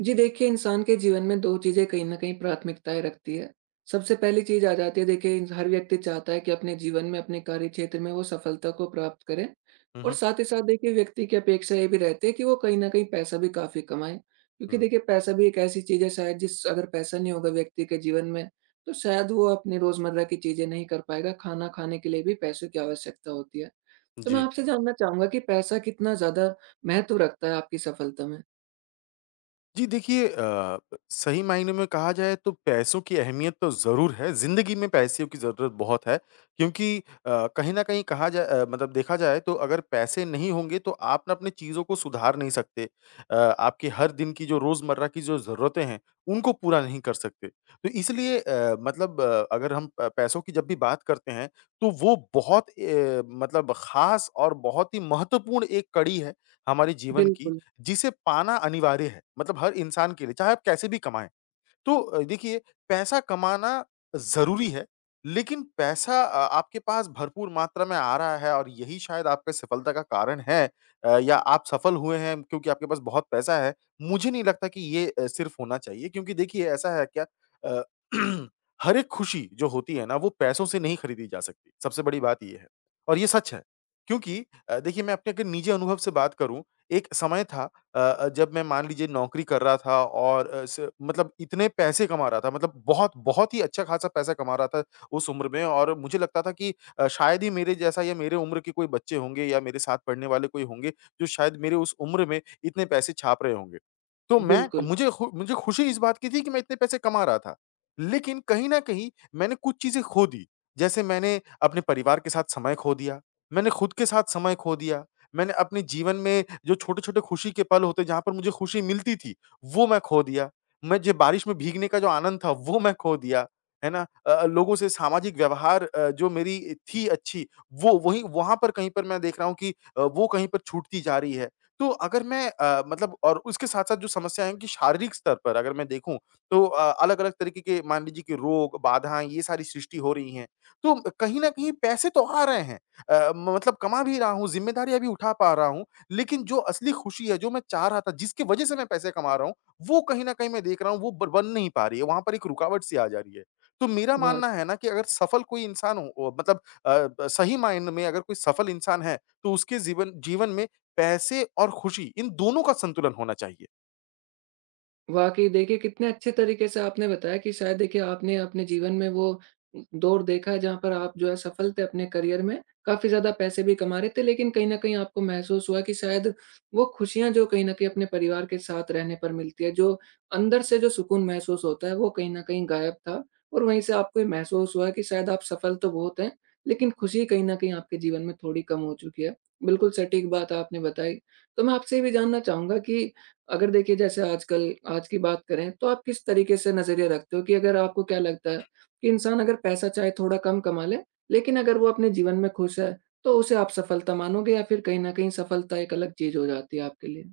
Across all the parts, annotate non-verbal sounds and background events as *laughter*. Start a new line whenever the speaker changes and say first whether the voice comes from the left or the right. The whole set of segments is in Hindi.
right: जी देखिए, इंसान के जीवन में 2 चीज़ें कहीं न कहीं प्राथमिकताएँ रखती है। सबसे पहली चीज़ आ जाती है देखिए इंस हर व्यक्ति चाहता है कि अपने जीवन में, अपने कार्य क्षेत्र में वो सफलता को प्राप्त करे।
left: हुँ,
right: और
left: हुँ,
right: साथ ही साथ देखिए व्यक्ति की अपेक्षा ये भी रहती है कि वो कहीं न कहीं पैसा भी काफ़ी कमाए। क्योंकि
left: हुँ।
right: देखिए पैसा भी एक ऐसी चीज़ है, शायद जिस अगर पैसा नहीं होगा व्यक्ति के जीवन में, तो शायद वो अपनी रोज़मर्रा की चीज़ें नहीं कर पाएगा, खाना खाने के लिए भी पैसों की आवश्यकता होती है। तो मैं
left: जी।
right: आपसे जानना चाहूँगा कि पैसा कितना ज़्यादा महत्व रखता है आपकी सफलता में?
left: जी, देखिए सही मायने में कहा जाए तो पैसों की अहमियत तो ज़रूर है, ज़िंदगी में पैसों की ज़रूरत बहुत है क्योंकि कहीं न कहीं कहा जाए मतलब देखा जाए तो अगर पैसे नहीं होंगे तो आप ना अपनी चीज़ों को सुधार नहीं सकते। आपके हर दिन की जो रोज़मर्रा की जो ज़रूरतें हैं, उनको पूरा नहीं कर सकते। तो इसलिए अगर हम प पैसों की जब भी बात करते हैं, तो वो बहुत ए मतलब ख़ास और बहुत ही महत्वपूर्ण एक कड़ी है हमारे जीवन की
right: बिल्कुल,
left: जिसे पाना अनिवार्य है, मतलब हर इंसान के लिए, चाहे आप कैसे भी कमाएँ। तो देखिए पैसा कमाना ज़रूरी है, लेकिन पैसा आपके पास भरपूर मात्रा में आ रहा है और यही शायद आपके सफलता का कारण है, या आप सफल हुए हैं क्योंकि आपके पास बहुत पैसा है, मुझे नहीं लगता कि ये सिर्फ़ होना चाहिए क्योंकि देखिए ऐसा है क्या? अ, *clears throat* हर एक खुशी जो होती है ना, वो पैसों से नहीं खरीदी जा सकती, सबसे बड़ी बात ये है और ये सच है। क्योंकि देखिए मैं अपने अगर निजी अनुभव से बात करूँ, एक समय था जब मैं मान लीजिए नौकरी कर रहा था और अ, स मतलब इतने पैसे कमा रहा था, मतलब बहुत, बहुत ही अच्छा खासा पैसा कमा रहा था उस उम्र में और मुझे लगता था कि शायद ही मेरे जैसा या मेरे उम्र के कोई बच्चे होंगे या मेरे साथ पढ़ने वाले कोई होंगे, जो शायद मेरे उस उम्र में इतने पैसे छाप रहे होंगे। तो मैं
right: बिल्कुल,
left: मुझे खु मुझे खुशी इस बात की थी कि मैं इतने पैसे कमा रहा था। लेकिन कहीं न कहीं मैंने कुछ चीज़ें खो दी। जैसे मैंने अपने परिवार के साथ समय खो दिया, मैंने खुद के साथ समय खो दिया। मैंने अपने जीवन में जो छोटे-छोटे खुशी के पल होते हैं, जहाँ पर मुझे खुशी मिलती थी, वो मैं खो दिया। मैं जो बारिश में भीगने का जो आनंद था, वो मैं खो दिया। है ना? लोगों से सामाजिक व्यवहार जो मेरी थी अच्छी, वो वहीं वहाँ पर कहीं पर मैं देख रहा हूँ कि वो कहीं पर छूटती जा रही है। तो अगर मैं मतलब और उसके साथ-साथ जो समस्या है कि शारीरिक स्तर पर अगर मैं देखूँ, तो अलग-अलग तरीके के मान लीजिए कि रोग, बाधाएँ, ये सारी सृष्टि हो रही हैं। तो कहीं न कहीं पैसे तो आ रहे हैं। अ, म मतलब कमा भी रहा हूँ, ज़िम्मेदारियाँ भी उठा पा रहा हूँ, लेकिन जो असली खुशी है, जो मैं चाह रहा था, जिसकी वजह से मैं पैसे कमा रहा हूँ, वो कहीं न कहीं मैं देख रहा हूँ, वो ब बन नहीं पा रही है, वहाँ पर एक रुकावट सी आ जा रही है। तो मेरा मानना
right: वाक़ई।
left: है ना कि अगर सफल कोई इंसान हो ओ मतलब अ, ब सही मायने में अगर कोई सफल इंसान है, तो उसके जीवन जीवन में पैसे और खुशी, इन दोनों का संतुलन होना चाहिए।
right: वाक़ई देखिए, कितने अच्छे तरीके से आपने बताया कि शायद देखिए आपने अपने जीवन में वो दौर देखा है जहाँ पर आप जो है सफल थे अपने करियर में, काफ़ी ज़्यादा पैसे भी कमा रहे थे, लेकिन कहीं न कहीं आपको महसूस हुआ कि शायद वो खुशियाँ जो कहीं न कहीं अपने परिवार के साथ रहने पर मिलती है, जो अंदर से जो सुकून महसूस होता है, वो कहीं न कहीं गायब था और वहीं से आपको ये महसूस हुआ कि शायद आप सफल तो बहुत हैं, लेकिन खुशी कहीं न कहीं आपके जीवन में थोड़ी कम हो चुकी है। बिल्कुल सटीक बात आपने बताई। तो मैं आपसे ये भी जानना चाहूँगा कि अगर देखिए जैसे आजकल आज की बात करें, तो आप किस तरीके से नज़रिया रखते हो कि अगर आपको क्या लगता है कि इंसान अगर पैसा चाहे थोड़ा कम कमा ले, लेकिन अगर वो अपने जीवन में खुश है, तो उसे आप सफलता मानोगे या फिर कहीं न कहीं सफलता एक अलग चीज़ हो जाती है आपके लिए?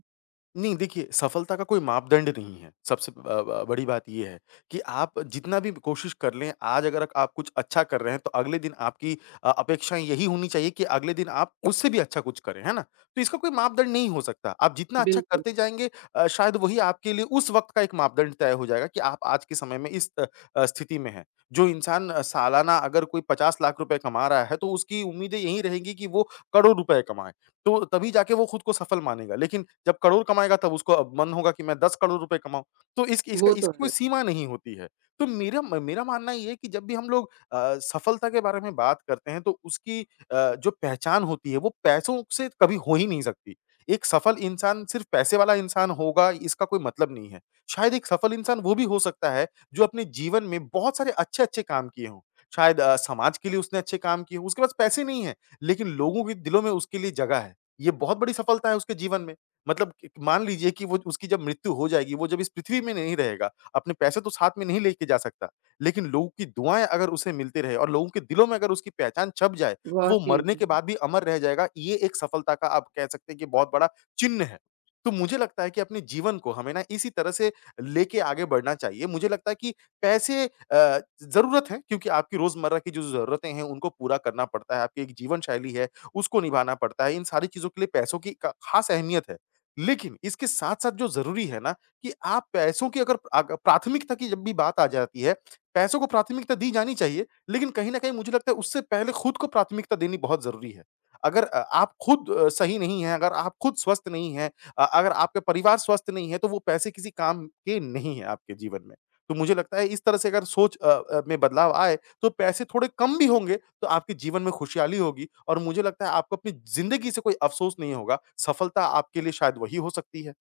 left: नहीं, देखिए सफलता का कोई मापदंड नहीं है। सबसे ब ब बड़ी बात ये है कि आप जितना भी कोशिश कर लें, आज अगर आप कुछ अच्छा कर रहे हैं, तो अगले दिन आपकी अपेक्षाएँ यही होनी चाहिए कि अगले दिन आप उससे भी अच्छा कुछ करें, है ना? तो इसका कोई मापदंड नहीं हो सकता। आप जितना अच्छा
right: बिल्कुल,
left: करते जाएँगे, शायद वही आपके लिए उस वक़्त का एक मापदंड तय हो जाएगा कि आप आज के समय में इस स्थिति में हैं। जो इंसान सालाना अगर कोई 50 लाख रुपए कमा रहा है, तो उसकी उम्मीदें यही रहेंगी कि वो करोड़ रुपए कमाए। तो तभी जाके वो खुद को सफल मानेगा। लेकिन जब करोड़ कमाएगा तब उसको अब मन होगा कि मैं 10 करोड़ रुपए कमाऊँ। तो इसकी इसका
right: वो तो
left: इसकी कोई
right: है,
left: सीमा नहीं होती है। तो मेरा मानना ये है कि जब भी हम लोग सफलता के बारे में बात करते हैं तो उसकी जो पहचान होती है वो पैसों से कभी हो ही नहीं सकती। एक सफल इंसान सिर्फ़ पैसे वाला इंसान होगा, इसका कोई मतलब नहीं है। शायद एक सफल इंसान वो भी हो सकता है जो अपने जीवन में बहुत सारे अच्छे-अच्छे काम किए हों। शायद समाज के लिए उसने अच्छे काम किए हों, उसके पास पैसे नहीं हैं, लेकिन लोगों के दिलों में उसके लिए जगह है। ये बहुत बड़ी सफलता है उसके जीवन में। मतलब क मान लीजिए कि वो उसकी जब मृत्यु हो जाएगी, वो जब इस पृथ्वी में नहीं रहेगा, अपने पैसे तो साथ में नहीं लेके जा सकता, लेकिन लोगों की दुआएँ अगर उसे मिलते रहे और लोगों के दिलों में अगर उसकी पहचान छप जाए, तो वो
right: वाक़ई
left: मरने के
right: में।
left: बाद भी अमर रह जाएगा। ये एक सफलता का आप कह सकते हैं कि बहुत बड़ा चिन्ह है। तो मुझे लगता है कि अपने जीवन को हमें ना इसी तरह से लेके आगे बढ़ना चाहिए। मुझे लगता है कि पैसे ज़रूरत है क्योंकि आपकी रोज़मर्रा की जो ज़रूरतें हैं, उनको पूरा करना पड़ता है, आपकी एक जीवन शैली है, उसको निभाना पड़ता है। इन सारी चीज़ों के लिए पैसों की क ख़ास अहमियत है। लेकिन इसके साथ-साथ जो ज़रूरी है ना कि आप पैसों की अगर अग प्राथमिकता की जब भी बात आ जाती है, पैसों को प्राथमिकता दी जानी चाहिए, लेकिन कहीं न कहीं मुझे लगता है उससे पहले खुद को प्राथमिकता देनी बहुत ज़रूरी है। अगर आप खुद सही नहीं हैं, अगर आप खुद स्वस्थ नहीं हैं, अगर आपका परिवार स्वस्थ नहीं है, तो वो पैसे किसी काम के नहीं हैं आपके जीवन में। तो मुझे लगता है इस तरह से अगर सोच में बदलाव आए, तो पैसे थोड़े कम भी होंगे तो आपके जीवन में खुशहाली होगी और मुझे लगता है आपको अपनी ज़िंदगी से कोई अफ़सोस नहीं होगा। सफलता आपके लिए शायद वही हो सकती है।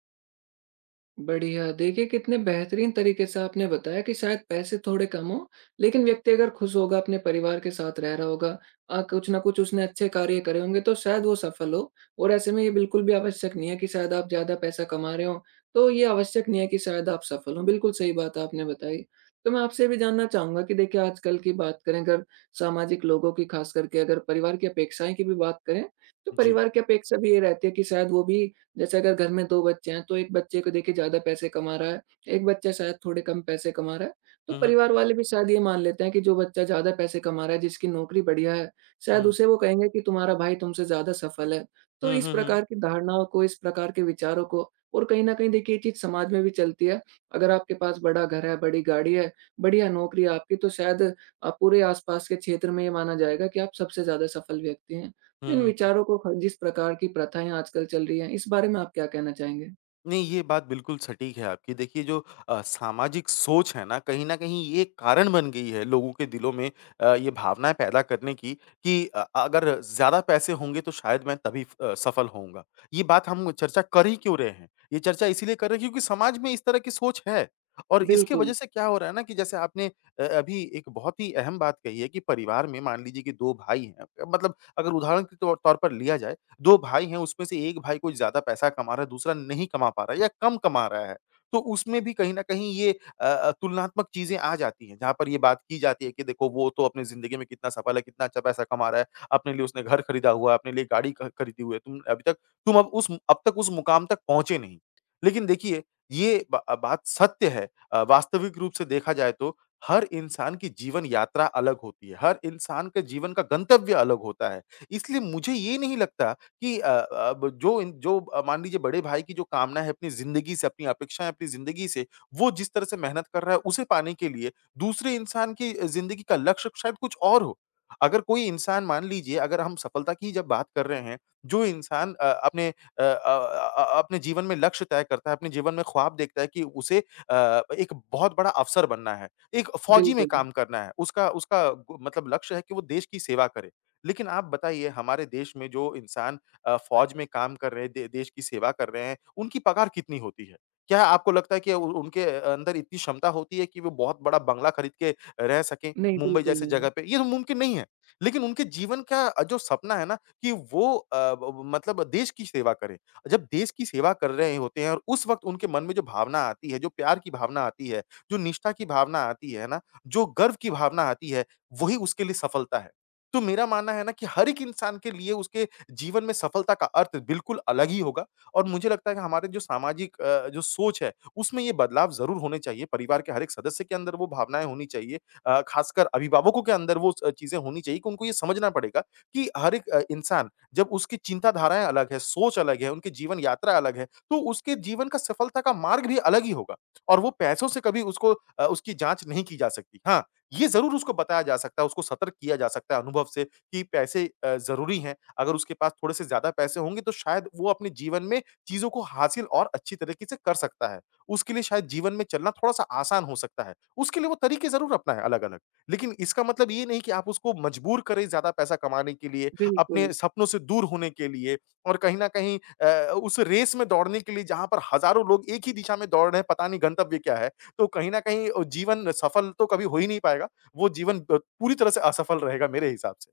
right: बढ़िया। देखिए, कितने बेहतरीन तरीके से आपने बताया कि शायद पैसे थोड़े कम हों, लेकिन व्यक्ति अगर खुश होगा, अपने परिवार के साथ रह रहा होगा, कुछ न कुछ उसने अच्छे कार्य करे होंगे, तो शायद वो सफल हो। और ऐसे में ये बिल्कुल भी आवश्यक नहीं है कि शायद आप ज़्यादा पैसा कमा रहे हों, तो ये आवश्यक नहीं है कि शायद आप सफल हों। बिल्कुल सही बात आपने बताई। तो मैं आपसे ये भी जानना चाहूँगा कि देखिए, आजकल की बात करें अगर सामाजिक लोगों की, खास करके अगर परिवार की अपेक्षाएँ की भी बात करें, तो
left: जी।
right: परिवार की अपेक्षा भी ये रहती है कि शायद वो भी जैसे अगर घर में 2 बच्चे हैं, तो एक बच्चे को देखिए ज़्यादा पैसे कमा रहा है, एक बच्चा शायद थोड़े कम पैसे कमा रहा है, तो
left: हुँ, हुँ।
right: परिवार वाले भी शायद ये मान लेते हैं कि जो बच्चा ज़्यादा पैसे कमा रहा है, जिसकी नौकरी बढ़िया है, शायद
left: हुँ।
right: उसे वो कहेंगे कि तुम्हारा भाई तुमसे ज़्यादा सफल है। तो
left: हुँ,
right: इस
left: हुँ, हुँ।
right: प्रकार की धारणाओं को, इस प्रकार के विचारों को और कहीं न कहीं देखिए ये चीज़ समाज में भी चलती है। अगर आपके पास बड़ा घर है, बड़ी गाड़ी है, बढ़िया नौकरी है आपकी, तो शायद पूरे आस-पास के क्षेत्र में ये माना जाएगा कि आप सबसे ज़्यादा सफल व्यक्ति हैं।
left: हुँ,
right: तो इन
left: हुँ, हुँ।
right: विचारों को ख जिस प्रकार की प्रथाएँ आजकल चल रही हैं, इस बारे में आप क्या कहना चाहेंगे?
left: नहीं, ये बात बिल्कुल सटीक है आपकी। देखिए जो सामाजिक सोच है ना, कहीं न कहीं ये कारण बन गई है लोगों के दिलों में ये भावनाएँ पैदा करने की कि अगर ज़्यादा पैसे होंगे तो शायद मैं तभी सफल होऊँगा। ये बात हम चर्चा कर ही क्यों रहे हैं? ये चर्चा इसीलिए कर रहे हैं क्योंकि समाज में इस तरह की सोच है। और इसके वजह
right: बिल्कुल,
left: से क्या हो रहा है ना कि जैसे आपने अभी एक बहुत ही अहम बात कही है कि परिवार में मान लीजिए कि 2 भाई हैं, मतलब अगर उदाहरण के तौर तौर पर लिया जाए 2 भाई हैं, उसमें से एक भाई कुछ ज़्यादा पैसा कमा रहा है, दूसरा नहीं कमा पा रहा है या कम कमा रहा है। तो उसमें भी कहीं न कहीं ये तुलनात्मक चीज़ें आ जाती हैं, जहाँ पर ये बात की जाती है कि देखो वो तो अपनी ज़िंदगी में कितना सफल है, कितना अच्छा पैसा कमा रहा है, अपने लिए उसने घर खरीदा हुआ है, अपने लिए गाड़ी ख खरीदी हुई है। तुम अभी तक तुम अब उस अब तक उस मुकाम तक पहुँचे नहीं। लेकिन देखिए, ये ब बात सत्य है, वास्तविक रूप से देखा जाए तो हर इंसान की जीवन यात्रा अलग होती है, हर इंसान के जीवन का गंतव्य अलग होता है। इसलिए मुझे ये नहीं लगता कि अ, अब जो इन जो अ, मान लीजिए बड़े भाई की जो कामना है अपनी ज़िंदगी से, अपनी अपेक्षाएँ अपनी ज़िंदगी से, वो जिस तरह से मेहनत कर रहा है उसे पाने के लिए दूसरे इंसान की ज़िंदगी का लक्ष्य शायद कुछ और हो। अगर कोई इंसान मान लीजिए अगर हम सफलता की जब बात कर रहे हैं, जो इंसान अपने अपने जीवन में लक्ष्य तय करता है, अपने जीवन में ख्वाब देखता है कि उसे एक बहुत बड़ा अफ़सर बनना है, एक फ़ौजी में
right: बिल्कुल।
left: काम करना है, उसका उसका गो मतलब लक्ष्य है कि वो देश की सेवा करे। लेकिन आप बताइए हमारे देश में जो इंसान फ़ौज में काम कर रहे हैं, दे देश की सेवा कर रहे हैं, उनकी पगार कितनी होती है? क्या आपको लगता है कि उ उनके अंदर इतनी क्षमता होती है कि वो बहुत बड़ा बंगला खरीद के रह सकें,
right: नहीं,
left: मुंबई
right: बिल्कुल
left: जैसे जगह
right: नहीं।
left: पे? ये तो मुमकिन नहीं है। लेकिन उनके जीवन का जो सपना है ना कि वो अ, ब मतलब देश की सेवा करें। जब देश की सेवा कर रहे होते हैं और उस वक़्त उनके मन में जो भावना आती है, जो प्यार की भावना आती है, जो निष्ठा की भावना आती है ना, जो गर्व की भावना आती है, वही उसके लिए सफलता है। तो मेरा मानना है ना कि हर एक इंसान के लिए उसके जीवन में सफलता का अर्थ बिल्कुल अलग ही होगा और मुझे लगता है कि हमारे जो सामाजिक जो सोच है, उसमें ये बदलाव ज़रूर होने चाहिए। परिवार के हर एक सदस्य के अंदर वो भावनाएँ होनी चाहिए। ख़ासकर अभिभावकों के अंदर वो स चीज़ें होनी चाहिए कि उनको ये समझना पड़ेगा कि हर एक इंसान जब उसकी चिंताधाराएँ अलग है, सोच अलग है, उनकी जीवन यात्रा अलग है, तो उसके जीवन का सफलता का मार्ग भी अलग ही होगा और वो पैसों से कभी उसको उसकी जाँच नहीं की जा सकती। हाँ, ये ज़रूर उसको बताया जा सकता है, उसको सतर्क किया जा सकता है अनुभव से कि पैसे ज़रूरी हैं। अगर उसके पास थोड़े से ज़्यादा पैसे होंगे तो शायद वो अपने जीवन में चीज़ों को हासिल और अच्छी तरीके से कर सकता है। उसके लिए शायद जीवन में चलना थोड़ा-सा आसान हो सकता है। उसके लिए वो तरीके ज़रूर अपनाएँ अलग-अलग। लेकिन इसका मतलब ये नहीं कि आप उसको मजबूर करें ज़्यादा पैसा कमाने के लिए,
right: बिल्कुल।
left: अपने सपनों से दूर होने के लिए और कहीं न कहीं उस रेस में दौड़ने के लिए जहाँ पर हज़ारों लोग एक ही दिशा में दौड़ रहे हैं, पता नहीं गंतव्य क्या है। तो कहीं न कहीं जीवन सफल तो कभी हो ही नहीं पाएगा। वो जीवन पूरी तरह से असफल रहेगा मेरे हिसाब से।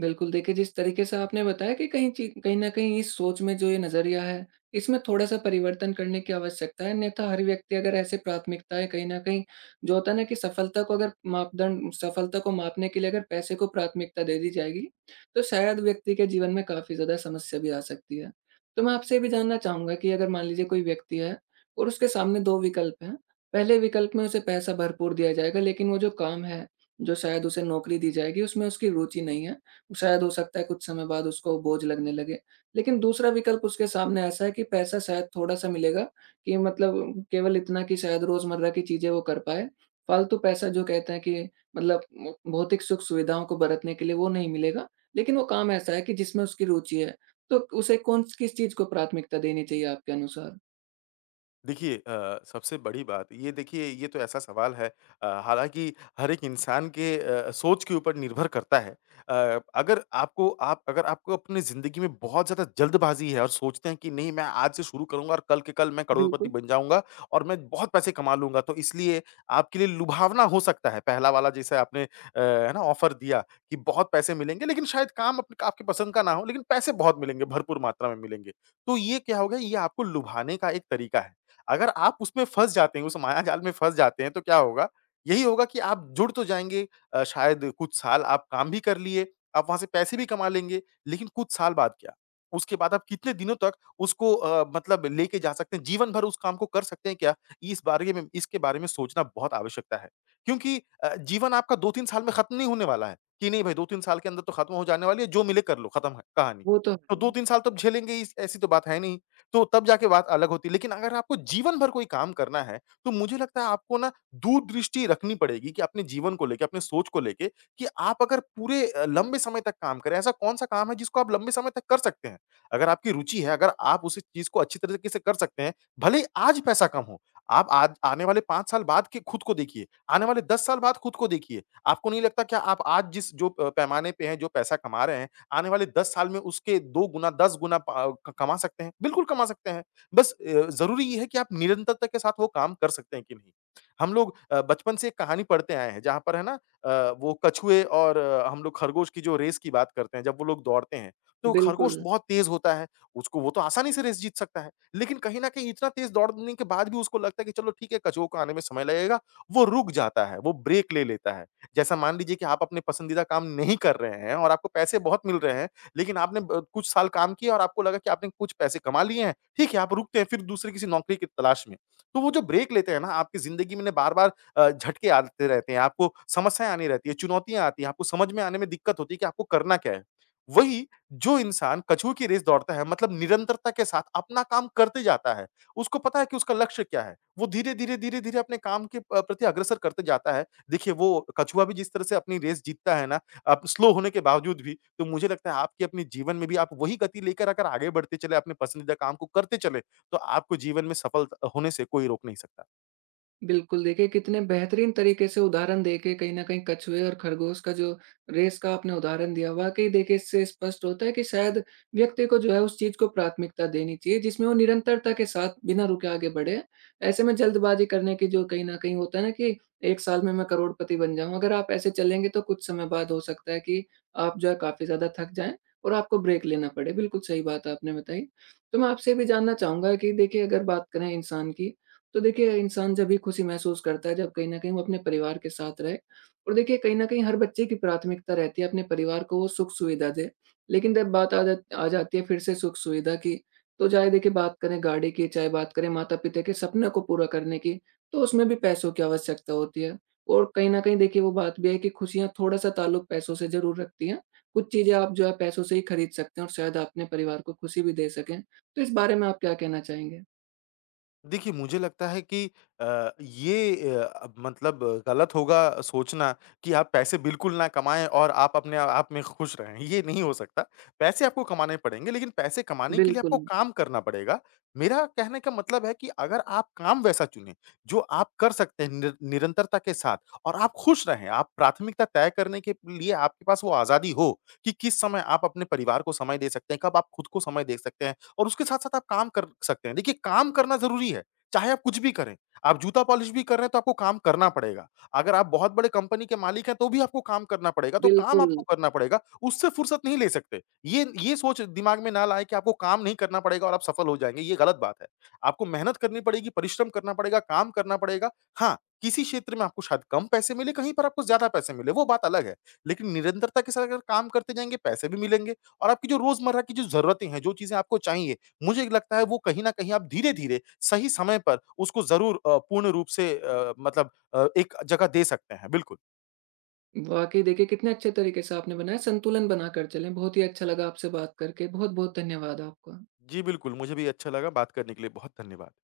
right: बिल्कुल, देखिए जिस तरीके से आपने बताया कि कहीं न कहीं इस सोच में जो ये नज़रिया है, इसमें थोड़ा-सा परिवर्तन करने की आवश्यकता है, अन्यथा हर व्यक्ति अगर ऐसे प्राथमिकताएँ कहीं न कहीं जो होता है ना कि सफलता को अगर मापदंड सफलता को मापने के लिए अगर पैसे को प्राथमिकता दे दी जाएगी, तो शायद व्यक्ति के जीवन में काफ़ी ज़्यादा समस्या भी आ सकती है। तो मैं आपसे ये भी जानना चाहूँगा कि अगर मान लीजिए कोई व्यक्ति है और उसके सामने 2 विकल्प हैं, पहले विकल्प में उसे पैसा भरपूर दिया जाएगा, लेकिन वो जो काम है, जो शायद उसे नौकरी दी जाएगी उसमें उसकी रुचि नहीं है, शायद हो सकता है कुछ समय बाद उसको बोझ लगने लगे। लेकिन दूसरा विकल्प उसके सामने ऐसा है कि पैसा शायद थोड़ा-सा मिलेगा कि मतलब केवल इतना कि शायद रोज़मर्रा की चीज़ें वो कर पाए। फालतू पैसा जो कहते हैं कि मतलब म भौतिक सुख-सुविधाओं को बरतने के लिए वो नहीं मिलेगा, लेकिन वो काम ऐसा है कि जिसमें उसकी रुचि है। तो उसे कौन-स किस चीज़ को प्राथमिकता देनी चाहिए आपके अनुसार?
left: देखिए, सबसे बड़ी बात ये तो ऐसा सवाल है हालाँकि हर एक इंसान के सोच के ऊपर निर्भर करता है। अगर आपको अपनी ज़िंदगी में बहुत ज़्यादा जल्दबाज़ी है और सोचते हैं कि नहीं मैं आज से शुरू करूँगा और कल के कल मैं करोड़पति
right: बिल्कुल,
left: बन जाऊँगा और मैं बहुत पैसे कमा लूँगा। तो इसलिए आपके लिए लुभावना हो सकता है पहला वाला जैसे आपने है ना ऑफ़र दिया कि बहुत पैसे मिलेंगे लेकिन शायद काम अपने आपकी पसंद का ना हो लेकिन पैसे बहुत मिलेंगे, भरपूर मात्रा में मिलेंगे। तो ये क्या हो गया, ये आपको लुभाने का एक तरीका है। अगर आप उसमें फँस जाते हैं, उस मायाजाल में फँस जाते हैं, तो क्या होगा? यही होगा कि आप जुड़ तो जाएँगे, शायद कुछ साल आप काम भी कर लिए, आप वहाँ से पैसे भी कमा लेंगे, लेकिन कुछ साल बाद क्या? उसके बाद आप कितने दिनों तक उसको मतलब लेके जा सकते हैं, जीवन भर उस काम को कर सकते हैं क्या? इस बारे में इसके बारे में सोचना बहुत आवश्यकता है। क्योंकि जीवन आपका 2-3 साल में खत्म नहीं होने वाला है, कि नहीं भाई 2-3 साल के अंदर तो खत्म हो जाने वाली है, जो मिले कर लो, खत्म है कहानी।
right: वो तो
left: तो
right: है।
left: 2-3 साल तो आप झेलेंगे ही, ऐसी तो बात है नहीं। तो तब जाके बात अलग होती है। लेकिन अगर आपको जीवन भर कोई काम करना है, तो मुझे लगता है आपको ना दूरदृष्टि रखनी पड़ेगी कि अपने जीवन को लेके, अपने सोच को लेके कि आप अगर पूरे लंबे समय तक काम करें, ऐसा कौन-सा काम है जिसको आप लंबे समय तक कर सकते हैं? अगर आपकी रुचि है, अगर आप उस चीज़ को अच्छी तरीके से कर सकते हैं, भले ही आज पैसा कम हो, आप आज आने वाले 5 साल बाद के खुद को देखिए, आने वाले 10 साल बाद खुद को देखिए। आपको नहीं लगता क्या आप आज जिस जो पैमाने पे हैं, जो पैसा कमा रहे हैं आने वाले 10 साल में उसके 2 गुना, 10 गुना पा क कमा सकते हैं, बिल्कुल कमा सकते हैं। बस ज़रूरी ये है कि आप निरंतरता के साथ वो काम कर सकते हैं कि नहीं। हम लोग बचपन से एक कहानी पढ़ते आए हैं जहाँ पर है ना वो कछुए और हम लोग खरगोश की जो रेस की बात करते हैं, जब वो लोग दौड़ते हैं, तो खरगोश
right: बिल्कुल।
left: बहुत तेज़ होता है, उसको वो तो आसानी से रेस जीत सकता है। लेकिन कहीं न कहीं इतना तेज़ दौड़ने के बाद भी उसको लगता है कि चलो ठीक है, कछुओं को आने में समय लगेगा, वो रुक जाता है, वो ब्रेक ले लेता है। जैसा मान लीजिए कि आप अपने पसंदीदा काम नहीं कर रहे हैं और आपको पैसे बहुत मिल रहे हैं, लेकिन आपने ब कुछ साल काम किया और आपको लगा कि आपने कुछ पैसे कमा लिए हैं, ठीक है, आप रुकते हैं फिर दूसरी किसी नौकरी की तलाश में। तो वो जो ब्रेक लेते हैं ना, आपकी ज़िंदगी में ना बार-बार झटके आते रहते हैं, आपको समस्याएँ आनी रहती है, चुनौतियाँ आती हैं, आपको समझ में आने में दिक्कत होती है कि आपको करना क्या है। वही जो इंसान कछुए की रेस दौड़ता है मतलब निरंतरता के साथ अपना काम करते जाता है, उसको पता है कि उसका लक्ष्य क्या है, वो धीरे-धीरे, धीरे-धीरे अपने काम के प्रति अग्रसर करते जाता है। देखिए, वो कछुआ भी जिस तरह से अपनी रेस जीतता है ना, आप स्लो होने के बावजूद भी, तो मुझे लगता है आपके अपने जीवन में भी आप वही गति लेकर अगर आगे बढ़ते चले, अपने पसंदीदा काम को करते चले, तो आपको जीवन में सफल होने से कोई रोक नहीं सकता।
right: बिल्कुल, देखिए कितने बेहतरीन तरीके से उदाहरण देके कहीं न कहीं कछुए और खरगोश का जो रेस का आपने उदाहरण दिया, वाक़ई देखिए इससे स्पष्ट होता है कि शायद व्यक्ति को जो है उस चीज़ को प्राथमिकता देनी चाहिए जिसमें वो निरंतरता के साथ बिना रुके आगे बढ़े। ऐसे में जल्दबाज़ी करने की जो कहीं न कहीं होता है ना कि 1 साल में मैं करोड़पति बन जाऊँ, अगर आप ऐसे चलेंगे तो कुछ समय बाद हो सकता है कि आप जो है काफ़ी ज़्यादा थक जाएँ और आपको ब्रेक लेना पड़े। बिल्कुल सही बात आपने बताई। तो मैं आपसे ये भी जानना चाहूँगा कि देखिए, अगर बात करें इंसान की, तो देखिए इंसान जब भी खुशी महसूस करता है जब कहीं न कहीं वो अपने परिवार के साथ रहे और देखिए कहीं न कहीं हर बच्चे की प्राथमिकता रहती है अपने परिवार को वो सुख-सुविधा दे। लेकिन जब बात आ जा आ जाती है फिर से सुख-सुविधा की, तो चाहे देखिए बात करें गाड़ी की, चाहे बात करें माता-पिता के सपने को पूरा करने की, तो उसमें भी पैसों की आवश्यकता होती है। और कहीं न कहीं देखिए वो बात भी है कि खुशियाँ थोड़ा-सा ताल्लुक पैसों से ज़रूर रखती हैं। कुछ चीज़ें आप जो है पैसों से ही खरीद सकते हैं और शायद आप अपने परिवार को खुशी भी दे सकें। तो इस बारे में आप क्या कहना चाहेंगे?
left: देखिए, मुझे लगता है कि ये मतलब गलत होगा सोचना कि आप पैसे बिल्कुल ना कमाएँ और आप अपने आप में खुश रहें, ये नहीं हो सकता। पैसे आपको कमाने पड़ेंगे, लेकिन पैसे कमाने के लिए आपको
right: बिल्कुल,
left: काम करना पड़ेगा। मेरा कहने का मतलब है कि अगर आप काम वैसा चुनें, जो आप कर सकते हैं निरंतरता के साथ और आप खुश रहें, आप प्राथमिकता तय करने के लिए आपके पास वो आज़ादी हो कि किस समय आप अपने परिवार को समय दे सकते हैं, कब आप खुद को समय दे सकते हैं। और उसके साथ-साथ आप काम कर सकते हैं। देखिए, काम करना ज़रूरी है, चाहे आप कुछ भी करें। आप जूता पॉलिश भी कर रहे हैं, तो आपको काम करना पड़ेगा। अगर आप बहुत बड़े कंपनी के मालिक हैं, तो भी आपको काम करना पड़ेगा, तो काम
right: बिल्कुल।
left: आपको करना पड़ेगा। उससे फुर्सत नहीं ले सकते। ये सोच दिमाग में ना लाएँ कि आपको काम नहीं करना पड़ेगा और आप सफल हो जाएँगे, ये गलत बात है। आपको मेहनत करनी पड़ेगी, परिश्रम करना पड़ेगा, काम करना पड़ेगा। हाँ, किसी क्षेत्र में आपको शायद कम पैसे मिले, कहीं पर आपको ज़्यादा पैसे मिले, वो बात अलग है। लेकिन निरंतरता के साथ अगर काम करते जाएँगे, पैसे भी मिलेंगे। और आपकी जो रोज़मर्रा की जो ज़रूरतें हैं, जो चीज़ें आपको चाहिए, मुझे लगता है वो कहीं न कहीं आप धीरे-धीरे सही समय पर उसको ज़रूर पूर्ण रूप से मतलब एक जगह दे सकते हैं। बिल्कुल।
right: वाक़ई देखिए कितने अच्छे तरीके से आपने बनाया, संतुलन बनाकर चलें। बहुत ही अच्छा लगा आपसे बात करके, बहुत-बहुत धन्यवाद आपका।
left: जी, बिल्कुल, मुझे भी अच्छा लगा बात करने के लिए बहुत धन्यवाद।